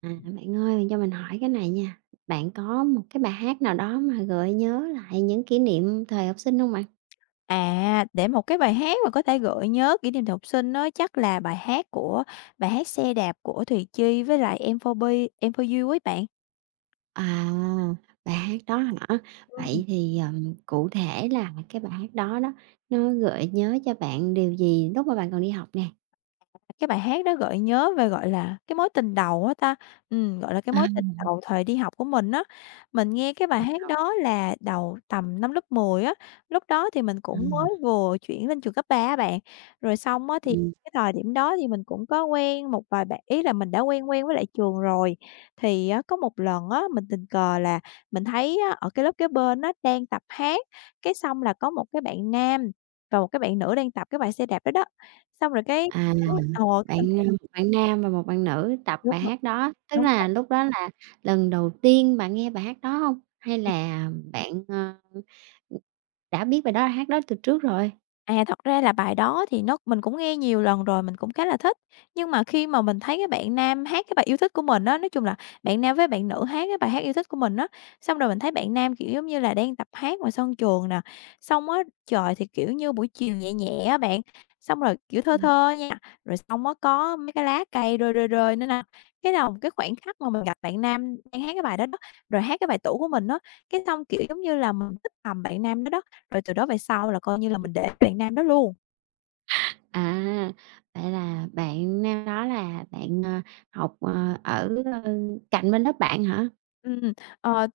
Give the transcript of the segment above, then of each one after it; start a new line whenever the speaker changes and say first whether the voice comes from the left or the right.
right: Bạn ơi, cho mình hỏi cái này nha. Bạn có một cái bài hát nào đó mà gợi nhớ lại những kỷ niệm thời học sinh không bạn?
left: À, để một cái bài hát mà có thể gợi nhớ kỷ niệm thời học sinh á, chắc là bài hát "Xe đạp" của Thùy Chi với lại Em 4 b Em 4 u ấy bạn.
right: À, bài hát đó hả?
left: Ừm.
right: Vậy thì, cụ thể là cái bài hát đó đó, nó gợi nhớ cho bạn điều gì lúc mà bạn còn đi học nè?
left: Cái bài hát đó gợi nhớ về, gọi là, cái mối tình đầu á ta, gọi là, cái
right: À,
left: mối tình đầu thời đi học của mình á. Mình nghe cái bài
right: vậy
left: hát
right: hả?
left: đó là đầu tầm năm lớp 10 á, lúc đó thì mình cũng
right: Ừm.
left: mới vừa chuyển lên trường cấp 3 á bạn. Rồi xong á thì
right: Ừm,
left: cái thời điểm đó thì mình cũng có quen một vài bạn ý là mình đã quen quen với lại trường rồi. Thì á có một lần á, mình tình cờ là mình thấy á, ở cái lớp kế bên á đang tập hát, cái xong là có một cái bạn nam và một cái bạn nữ đang tập cái bài xe đạp đó đó. Xong rồi cái
right: à.
left: thấy cái mình thấy
right: Một bạn nam và một bạn nữ tập
left: đúng
right: bài
left: rồi,
right: hát đó, tức
left: đúng.
right: là lúc đó là lần đầu tiên bạn nghe bài hát đó hông? Hay là bạn, ừm, đã biết bài đó hát đó từ trước rồi?
left: À, thật ra là bài đó thì nó mình cũng nghe nhiều lần rồi, mình cũng khá là thích. Nhưng mà khi mà mình thấy các bạn nam hát cái bài yêu thích của mình á, nói chung là bạn nam với bạn nữ hát cái bài hát yêu thích của mình á, xong rồi mình thấy bạn nam, kiểu, giống như là đang tập hát ngoài sân trường nè, xong á trời thì, kiểu như, buổi chiều nhẹ nhẹ á bạn, xong rồi, kiểu, thơ
right: Ừm.
left: thơ nha, rồi xong á có mấy cái lá cây rơi, rơi, rơi nữa nè. Cái đầu cái khoảnh khắc mà mình gặp bạn nam đang hát cái bài đó đó, rồi hát cái bài tủ của mình á, cái xong, kiểu, giống như là, mình thích thầm bạn nam đó đó. Rồi từ đó về sau là coi như là mình để bạn nam đó luôn.
right: À, vậy là bạn nam đó là bạn, ờ, học, ờ, ở, ơ, cạnh bên lớp bạn hả?
left: Ừm, ờ,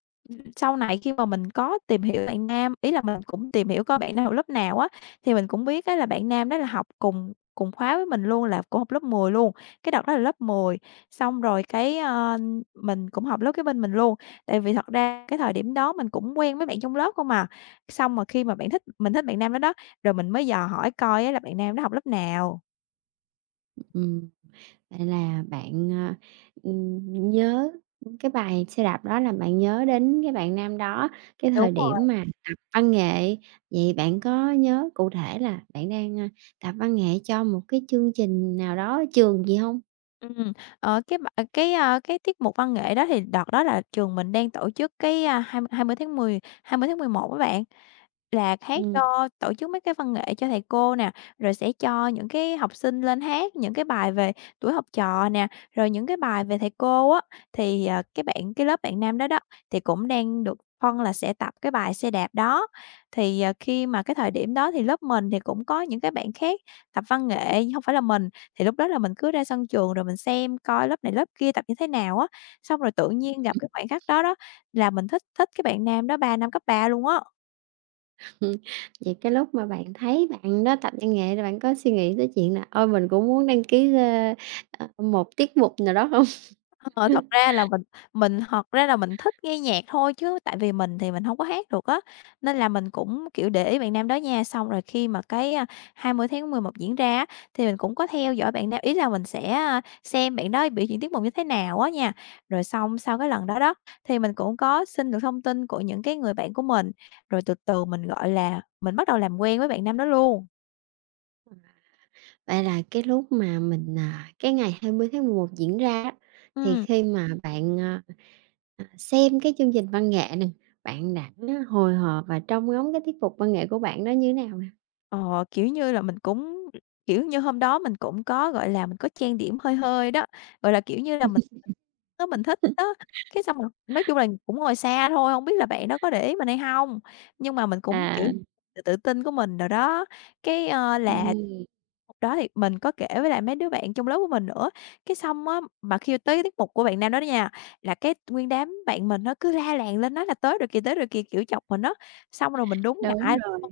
left: sau này khi mà mình có tìm hiểu bạn nam, ý là mình cũng tìm hiểu coi bạn nam học lớp nào á, thì mình cũng biết á là bạn nam đó là học cùng cùng khóa với mình luôn, là cũng học lớp 10 luôn, cái đợt đó là lớp 10. Xong rồi mình cũng học lớp kế bên mình luôn, tại vì thật ra cái thời điểm đó mình cũng quen với bạn trong lớp không mà. Xong mà khi mà bạn thích mình thích bạn nam đó đó, rồi mình mới dò hỏi coi á là bạn nam đó học lớp nào.
right: Ừm. Vậy là bạn nhớ cái bài xe đạp đó là bạn nhớ đến cái bạn nam đó, cái
left: Đúng
right: thời điểm
left: rồi.
right: mà tập văn nghệ. Vậy bạn có nhớ cụ thể là bạn đang tập văn nghệ cho một cái chương trình nào đó ở trường gì không?
left: Ừm, ờ, cái b ờ, cái, a, cái tiết mục văn nghệ đó thì đợt đó là trường mình đang tổ chức cái, a, hai mươi tháng mười hai mươi tháng 11 á bạn. Là hát
right: Ừm,
left: cho tổ chức mấy cái văn nghệ cho thầy cô nè, rồi sẽ cho những cái học sinh lên hát những cái bài về tuổi học trò nè, rồi những cái bài về thầy cô á, thì, cái bạn cái lớp bạn nam đó đó, thì cũng đang được phân là sẽ tập cái bài xe đạp đó. Thì, khi mà cái thời điểm đó thì lớp mình thì cũng có những cái bạn khác tập văn nghệ, nhưng hông phải là mình, thì lúc đó là mình cứ ra sân trường rồi mình xem coi lớp này lớp kia tập như thế nào á, xong rồi tự nhiên gặp cái khoảnh khắc đó đó là mình thích thích cái bạn nam đó 3 năm cấp 3 luôn á.
right: vậy cái lúc mà bạn thấy bạn đó tập văn nghệ thì bạn có suy nghĩ tới chuyện là "Ôi, mình cũng muốn đăng ký một tiết mục nào đó" không?
left: Ờ, thật ra là mình thật ra là mình thích nghe nhạc thôi chứ tại vì mình thì mình hông có hát được á, nên là mình cũng, kiểu, để ý bạn nam đó nha. Xong rồi khi mà hai mươi tháng mười một diễn ra á, thì mình cũng có theo dõi bạn nam ý là mình sẽ, xem bạn đó biểu diễn tiết mục như thế nào á nha. Rồi xong sau cái lần đó đó, thì mình cũng có xin được thông tin của những cái người bạn của mình, rồi từ từ mình, gọi là, mình bắt đầu làm quen với bạn nam đó luôn.
right: Vậy là cái lúc mà mình, à cái ngày 20 tháng 11 diễn ra á, thì
left: Ừm.
right: khi mà bạn xem cái chương trình văn nghệ nè, bạn đã hồi hộp và trông ngóng cái tiết mục văn nghệ của bạn đó như thế nào nè?
left: Ờ, kiểu như là, mình cũng kiểu như, hôm đó mình cũng có, gọi là, mình có trang điểm hơi hơi đó, gọi là, kiểu như là, mình đó mình thích đó. Cái xong rồi nói chung là cũng ngồi xa thôi, hông biết là bạn đó có để ý mình hay hông? Nhưng mà mình cũng,
right: À,
left: kiểu, tự tự tin của mình đồ đó, là
right: ừm.
left: hôm đó thì mình có kể với lại mấy đứa bạn trong lớp của mình nữa. Cái xong á, mà khi tới tiết mục của bạn nam đó đó nha, là cái nguyên đám bạn mình nó cứ la làng lên nói là tới rồi kìa", kiểu, chọc mình á, xong rồi mình đúng
right: Đúng
left: ngại
right: rồi.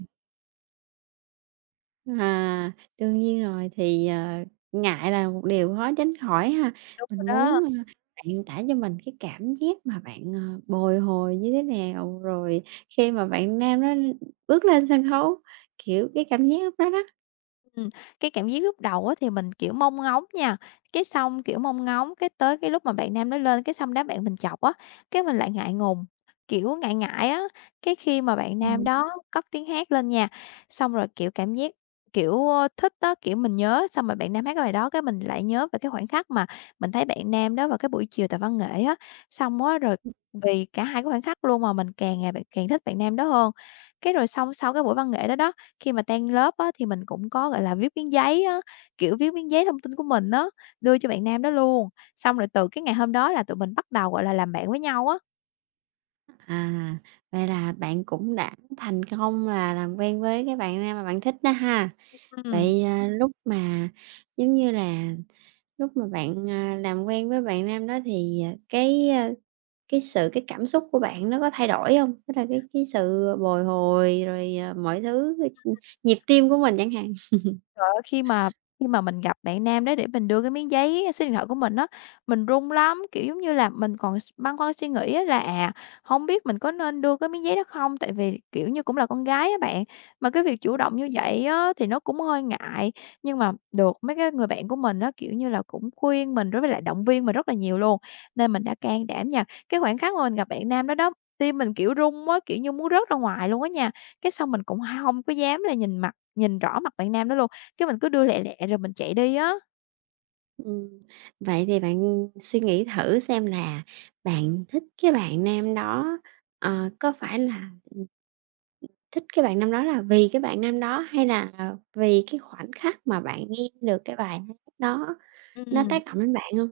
right: À, đương nhiên rồi, thì ngại là một điều khó tránh khỏi ha.
left: đúng rồi
right: Mình muốn,
left: đó.
right: ơ, bạn tả cho mình cái cảm giác mà bạn bồi hồi như thế nào, rồi khi mà bạn nam đó bước lên sân khấu, kiểu, cái cảm giác lúc đó đó.
left: Ừm, cái cảm giác lúc đầu á thì mình, kiểu, mong ngóng nha, cái xong, kiểu, mong ngóng, cái tới cái lúc mà bạn nam nó lên, cái xong đám bạn mình chọc á, cái mình lại ngại ngùng, kiểu, ngại ngại á. Cái khi mà bạn nam
right: Ừm.
left: đó cất tiếng hát lên nha, xong rồi, kiểu, cảm giác, thích á, kiểu, mình nhớ xong rồi bạn nam hát cái bài đó cái mình lại nhớ về cái khoảnh khắc mà mình thấy bạn nam đó vào cái buổi chiều tại văn nghệ á. Xong á rồi vì cả hai cái khoảnh khắc luôn mà mình càng ngày bạn càng thích bạn nam đó hơn. Cái rồi xong sau cái buổi văn nghệ đó đó, khi mà tan lớp á, thì mình cũng có, gọi là, viết miếng giấy á, kiểu, viết miếng giấy thông tin của mình á, đưa cho bạn nam đó luôn. Xong rồi từ cái ngày hôm đó là tụi mình bắt đầu, gọi là, làm bạn với nhau á.
right: À, vậy là bạn cũng đã thành công là làm quen với cái bạn nam mà bạn thích đó ha.
left: Ừm.
right: Vậy, à, lúc mà, giống như là, lúc mà bạn làm quen với bạn nam đó thì, à, cái cảm xúc của bạn nó có thay đổi hông? Tức là cái sự bồi hồi rồi, à, mọi thứ, ừm, nhịp tim của mình chẳng hạn.
left: Trời ơi, khi mà mình gặp bạn nam đó để mình đưa cái miếng giấy số điện thoại của mình á, mình run lắm, kiểu, giống như là, mình còn băn khoăn suy nghĩ á là, à, hông biết mình có nên đưa cái miếng giấy đó không? Tại vì, kiểu như, cũng là con gái á bạn, mà cái việc chủ động như vậy á thì nó cũng hơi ngại. Nhưng mà được mấy cái người bạn của mình á, kiểu như là, cũng khuyên mình đối với lại động viên mình rất là nhiều luôn, nên mình đã can đảm nha. Cái khoảnh khắc mà mình gặp bạn nam đó đó, tim mình, kiểu, run á, kiểu như, muốn rớt ra ngoài luôn á nha, cái xong mình cũng không có dám là nhìn rõ mặt bạn nam đó luôn. Cái mình cứ đưa lẹ lẹ rồi mình chạy đi á.
right: Ừm, vậy thì bạn suy nghĩ thử xem là bạn thích cái bạn nam đó, ờ, có phải là thích cái bạn nam đó là vì cái bạn nam đó hay là vì cái khoảnh khắc mà bạn nghe được cái bài hát đó nó
left: Ừm,
right: tác động đến bạn hông?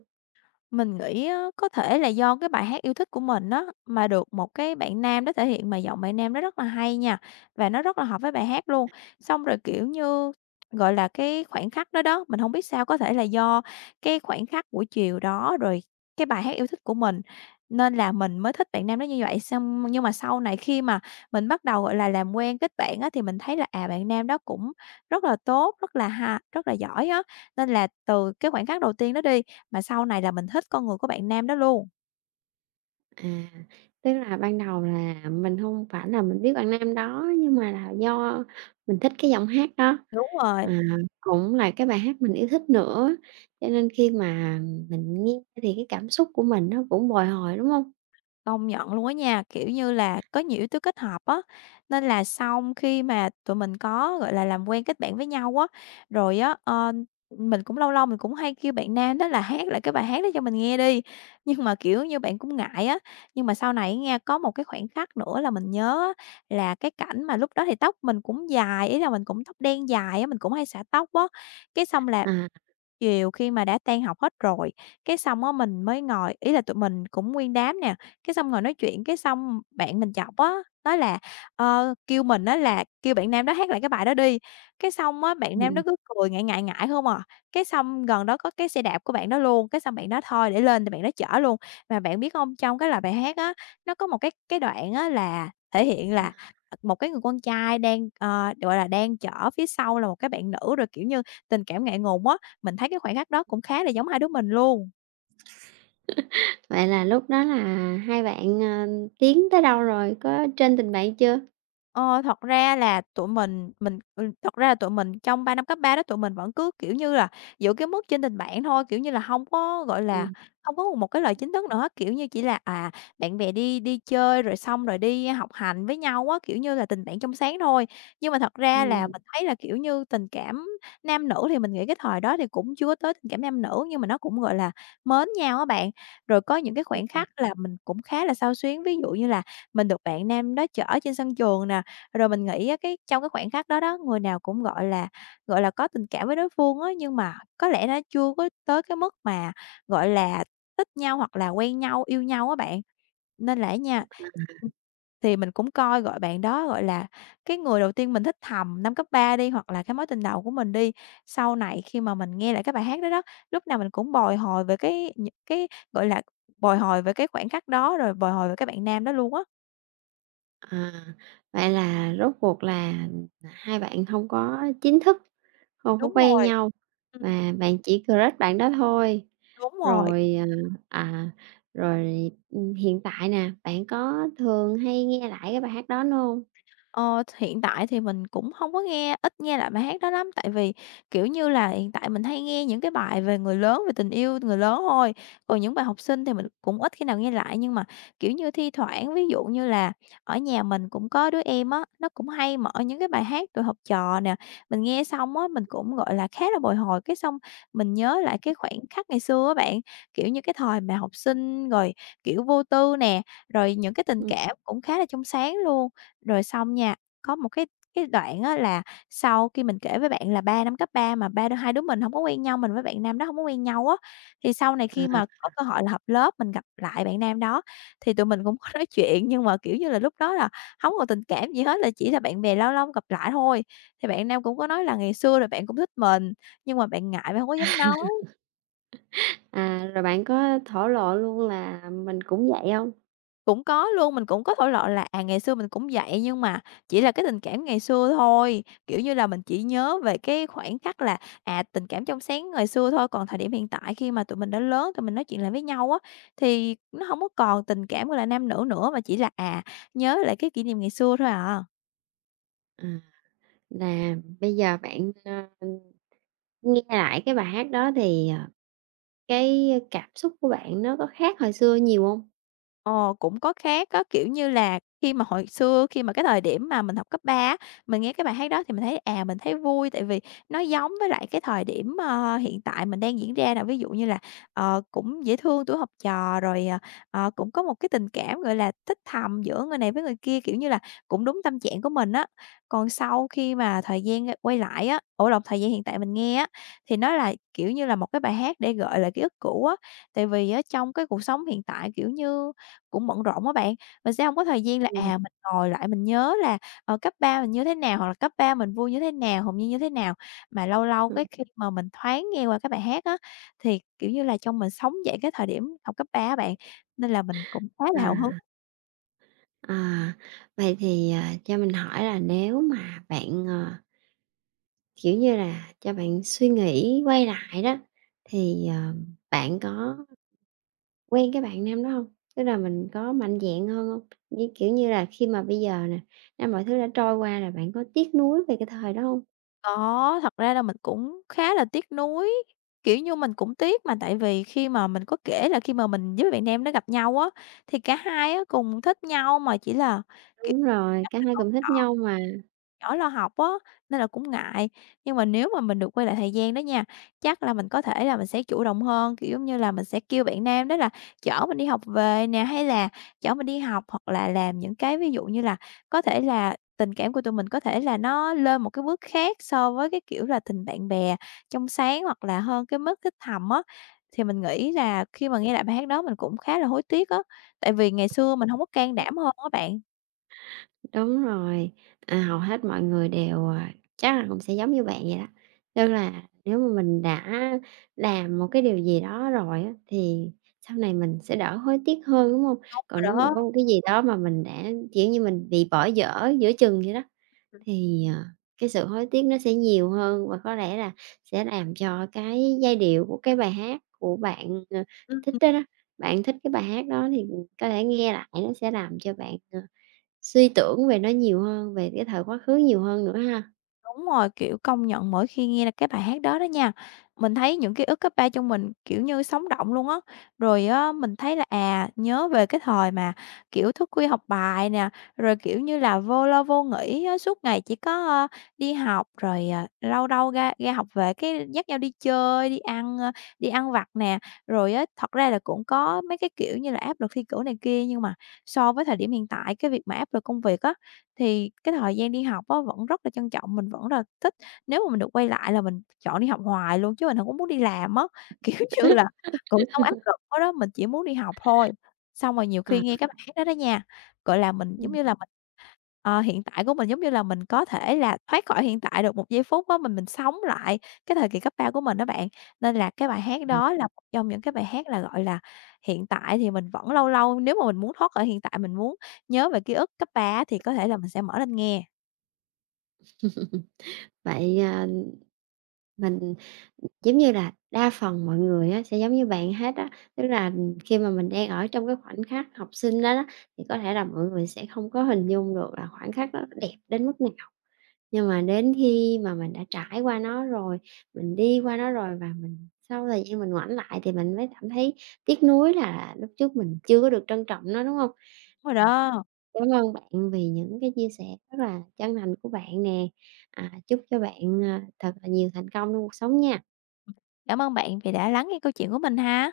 left: Mình nghĩ á, có thể là do cái bài hát yêu thích của mình á, mà được một cái bạn nam đó thể hiện mà giọng bạn nam đó rất là hay nha, và nó rất là hợp với bài hát luôn. Xong rồi, kiểu như, gọi là, cái khoảnh khắc đó đó, mình không biết sao có thể là do cái khoảnh khắc buổi chiều đó, rồi cái bài hát yêu thích của mình, nên là mình mới thích bạn nam đó như vậy. Xong nhưng mà sau này khi mà mình bắt đầu, gọi là, làm quen kết bạn á, thì mình thấy là, à, bạn nam đó cũng rất là tốt, rất là giỏi á. Nên là từ cái khoảnh khắc đầu tiên đó đi mà sau này là mình thích con người của bạn nam đó luôn.
right: À, tức là ban đầu là mình hông phải là mình biết bạn nam đó nhưng mà là do mình thích cái giọng hát đó,
left: Đúng rồi,
right: à, cũng là cái bài hát mình yêu thích nữa, cho nên khi mà mình nghe thì cái cảm xúc của mình nó cũng bồi hồi, đúng hông?
left: công nhận luôn á nha, kiểu như là, có nhiều yếu tố kết hợp á, nên là sau khi mà tụi mình có, gọi là, làm quen kết bạn với nhau á, rồi á, mình cũng lâu lâu mình cũng hay kêu bạn nam đó là hát lại cái bài hát đó cho mình nghe đi, nhưng mà, kiểu như, bạn cũng ngại á. Nhưng mà sau này nghe, có một cái khoảnh khắc nữa là mình nhớ á, là cái cảnh mà lúc đó thì tóc mình cũng dài, ý là mình cũng tóc đen dài á, mình cũng hay xõa tóc á, cái xong là
right: À,
left: chiều khi mà đã tan học hết rồi, cái xong á mình mới ngồi ý là tụi mình cũng nguyên đám nè, cái xong ngồi nói chuyện, cái xong bạn mình chọc á, nói là, kêu mình á là kêu bạn nam đó hát lại cái bài đó đi, cái xong á, bạn nam
right: ừm,
left: đó cứ cười ngại, ngại, ngại không à. Cái xong gần đó có cái xe đạp của bạn đó luôn, cái xong bạn đó thôi để lên thì bạn đó chở luôn. Mà bạn biết hông, trong cái lời bài hát á, nó có một cái đoạn á là thể hiện là, một cái người con trai đang, gọi là, đang chở phía sau là một cái bạn nữ, rồi, kiểu như, tình cảm ngại ngùng á. Mình thấy cái khoảnh khắc đó cũng khá là giống hai đứa mình luôn.
right: vậy là lúc đó là hai bạn tiến tới đâu rồi? Có trên tình bạn chưa?
left: Thật ra là tụi mình trong 3 năm cấp 3 đó tụi mình vẫn cứ, kiểu như là, giữ cái mức trên tình bạn thôi, kiểu như là, không có, gọi là,
right: Ừm.
left: không có một cái lời chính thức nữa, kiểu như, chỉ là, bạn bè đi đi chơi rồi xong rồi đi học hành với nhau á, kiểu như là, tình bạn trong sáng thôi. Nhưng mà thật ra
right: Ừm.
left: là mình thấy là, kiểu như, tình cảm nam nữ thì mình nghĩ cái thời đó thì cũng chưa tới tình cảm nam nữ, nhưng mà nó cũng, gọi là, mến nhau á bạn. Rồi có những cái khoảnh khắc là mình cũng khá là xao xuyến, ví dụ như là mình được bạn nam đó chở trên sân trường nè, rồi mình nghĩ á, cái trong cái khoảnh khắc đó đó, người nào cũng, gọi là, có tình cảm với đối phương á, nhưng mà có lẽ nó chưa có tới cái mức mà, gọi là, thích nhau hoặc là quen nhau, yêu nhau á bạn. Nên là nha, thì mình cũng coi, bạn đó, gọi là, cái người đầu tiên mình thích thầm năm cấp 3 đi, hoặc là cái mối tình đầu của mình đi. Sau này khi mà mình nghe lại cái bài hát đó đó, lúc nào mình cũng bồi hồi về cái những cái, gọi là, bồi hồi về cái khoảnh khắc đó, rồi bồi hồi về cái bạn nam đó luôn á.
right: À, vậy là rốt cuộc là hai bạn không có chính thức, không có
left: Đúng
right: quen
left: rồi,
right: nhau
left: ừm,
right: và bạn chỉ crush bạn đó thôi.
left: đúng rồi.
right: Rồi, ờ, à, rồi, hiện tại nè, bạn có thường hay nghe lại cái bài hát đó nữa hông?
left: Ờ, Hiện tại thì mình cũng không có ít nghe lại bài hát đó lắm, tại vì, kiểu như là, hiện tại mình hay nghe những cái bài về người lớn, về tình yêu người lớn thôi, còn những bài học sinh thì mình cũng ít khi nào nghe lại. Nhưng mà, kiểu như, thi thoảng, ví dụ như là ở nhà mình cũng có đứa em á, nó cũng hay mở những cái bài hát tụi học trò nè, mình nghe xong á, mình cũng, gọi là, khá là bồi hồi, cái xong mình nhớ lại cái khoảnh khắc ngày xưa á bạn, kiểu như, cái thời mà học sinh rồi, kiểu, vô tư nè, rồi những cái tình
right: Ừm,
left: cảm cũng khá là trong sáng luôn. Rồi xong nha, có một cái đoạn á là sau khi mình kể với bạn là 3 năm cấp 3 mà ba đứa hai đứa mình không có quen nhau, mình với bạn nam đó không có quen nhau á, thì sau này khi
right: à,
left: mà có cơ hội là họp lớp, mình gặp lại bạn nam đó thì tụi mình cũng có nói chuyện, nhưng mà, kiểu như là, lúc đó là không còn tình cảm gì hết, là chỉ là bạn bè lâu lâu gặp lại thôi. Thì bạn nam cũng có nói là ngày xưa là bạn cũng thích mình, nhưng mà bạn ngại, bạn không có dám nói.
right: à, rồi bạn có thổ lộ luôn là mình cũng vậy không?
left: Cũng có luôn, mình cũng có thổ lộ là, ngày xưa mình cũng vậy, nhưng mà chỉ là cái tình cảm ngày xưa thôi, kiểu như là, mình chỉ nhớ về cái khoảnh khắc là, tình cảm trong sáng ngày xưa thôi, còn thời điểm hiện tại khi mà tụi mình đã lớn, tụi mình nói chuyện lại với nhau á, thì nó không có còn tình cảm, gọi là, nam nữ nữa, mà chỉ là, nhớ lại cái kỷ niệm ngày xưa thôi à.
right: À, là bây giờ bạn nghe lại cái bài hát đó thì cái cảm xúc của bạn nó có khác hồi xưa nhiều không?
left: Ờ, Cũng có khác á, kiểu như là, khi mà hồi xưa, khi mà cái thời điểm mà mình học cấp 3 á, mình nghe cái bài hát đó thì mình thấy vui, tại vì nó giống với lại cái thời điểm, hiện tại mình đang diễn ra nè. Ví dụ như là, cũng dễ thương tuổi học trò, rồi, cũng có một cái tình cảm, gọi là, thích thầm giữa người này với người kia, kiểu như là, cũng đúng tâm trạng của mình á. Còn sau khi mà thời gian, quay lại á, ủa lộn, thời gian hiện tại mình nghe á, thì nó là, kiểu như là, một cái bài hát để gợi lại ký ức cũ á. Tại vì ở trong cái cuộc sống hiện tại, kiểu như cũng bận rộn á bạn, mình sẽ không có thời gian là,
right: Ừm
left: mình ngồi lại mình nhớ là, cấp 3 mình như thế nào, hoặc là cấp 3 mình vui như thế nào, hồn nhiên như thế nào. Mà lâu lâu
right: hưm,
left: cái khi mà mình thoáng nghe qua cái bài hát á, thì, kiểu như là, trong mình sống dậy cái thời điểm học cấp 3 á bạn, nên là mình cũng khá là hào hứng.
right: à. À, vậy thì, à, cho mình hỏi là nếu mà bạn kiểu như là, cho bạn suy nghĩ quay lại đó, thì bạn có quen cái bạn nam đó hông? Tức là mình có mạnh dạn hơn hông? Như, kiểu như là, khi mà bây giờ nè, a, mọi thứ đã trôi qua là bạn có tiếc nuối về cái thời đó hông?
left: Có, thật ra là mình cũng khá là tiếc nuối, kiểu như, mình cũng tiếc mà, tại vì khi mà mình có kể là khi mà mình với bạn nam đó gặp nhau á, thì cả hai á cùng thích nhau mà chỉ là
right: Đúng rồi, cả hai cùng thích nhau mà.
left: nhỏ lo học á, nên là cũng ngại. Nhưng mà nếu mà mình được quay lại thời gian đó nha, chắc là mình có thể là mình sẽ chủ động hơn, kiểu, giống như là, mình sẽ kêu bạn nam đó là chở mình đi học về nè, hay là chở mình đi học hoặc là làm những cái ví dụ như là có thể là tình cảm của tụi mình có thể là nó lên một cái bước khác so với cái kiểu là tình bạn bè trong sáng hoặc là hơn cái mức thích thầm á. Thì mình nghĩ là khi mà nghe lại bài hát đó mình cũng khá là hối tiếc á, tại vì ngày xưa mình không có can đảm hơn á bạn.
right: Đúng rồi, à, hầu hết mọi người đều, à, chắc là cũng sẽ giống như bạn vậy đó. Tức là nếu mà mình đã làm một cái điều gì đó rồi á, thì sau này mình sẽ đỡ hối tiếc hơn, đúng không?
left: Đúng
right: Còn nếu
left: rồi
right: mà
left: đó.
right: có một cái gì đó mà mình đã, kiểu như, mình bị bỏ dở giữa chừng vậy đó, thì cái sự hối tiếc nó sẽ nhiều hơn và có lẽ là sẽ làm cho cái giai điệu của cái bài hát của bạn
left: Ừm.
right: thích đó đó, bạn thích cái bài hát đó thì có thể nghe lại nó sẽ làm cho bạn suy tưởng về nó nhiều hơn, về cái thời quá khứ nhiều hơn nữa ha.
left: Đúng rồi, kiểu, công nhận mỗi khi nghe là cái bài hát đó đó nha, mình thấy những ký ức cấp 3 trong mình, kiểu như, sống động luôn á. Rồi á, mình thấy là, nhớ về cái thời mà, kiểu, thức khuya học bài nè, rồi, kiểu như là, vô lo vô nghĩ á, suốt ngày chỉ có, đi học, rồi, lâu đâu ra ra học về cái dắt nhau đi chơi, đi ăn vặt nè. Rồi á, thật ra là cũng có mấy cái, kiểu như là, áp lực thi cử này kia, nhưng mà so với thời điểm hiện tại, cái việc mà áp lực công việc á, thì cái thời gian đi học á vẫn rất là trân trọng, mình vẫn là thích. Nếu mà mình được quay lại là mình chọn đi học hoài luôn chứ mình hổng có muốn đi làm á, kiểu như là, cuộc sống áp lực quá đó, mình chỉ muốn đi học thôi. Xong rồi nhiều
right: Ờ,
left: khi nghe cái bản đó đó nha, gọi là, mình giống
right: ừm.
left: như là. Hiện tại của mình giống như là mình có thể là thoát khỏi hiện tại được một giây phút á, mình sống lại cái thời kỳ cấp 3 của mình đó bạn. Nên là cái bài hát
right: Ờ.
left: đó là một trong những cái bài hát là, gọi là, hiện tại thì mình vẫn lâu lâu nếu mà mình muốn thoát khỏi hiện tại, mình muốn nhớ về ký ức cấp 3 á, thì có thể là mình sẽ mở lên nghe.
right: Vậy, à, mình giống như là đa phần mọi người á, sẽ giống như bạn hết á, tức là khi mà mình đang ở trong cái khoảnh khắc học sinh đó đó, thì có thể là mọi người sẽ không có hình dung được là khoảnh khắc đó nó đẹp đến mức nào. Nhưng mà đến khi mà mình đã trải qua nó rồi, mình đi qua nó rồi và mình sau thời gian mình ngoảnh lại thì mình mới cảm thấy tiếc nuối là lúc trước mình chưa có được trân trọng nó, đúng không?
left: Đúng rồi đó.
right: Cảm ơn bạn vì những cái chia sẻ rất là chân thành của bạn nè. À, chúc cho bạn, à, thật là nhiều thành công trong cuộc sống nha.
left: Cảm ơn bạn vì đã lắng nghe câu chuyện của mình ha.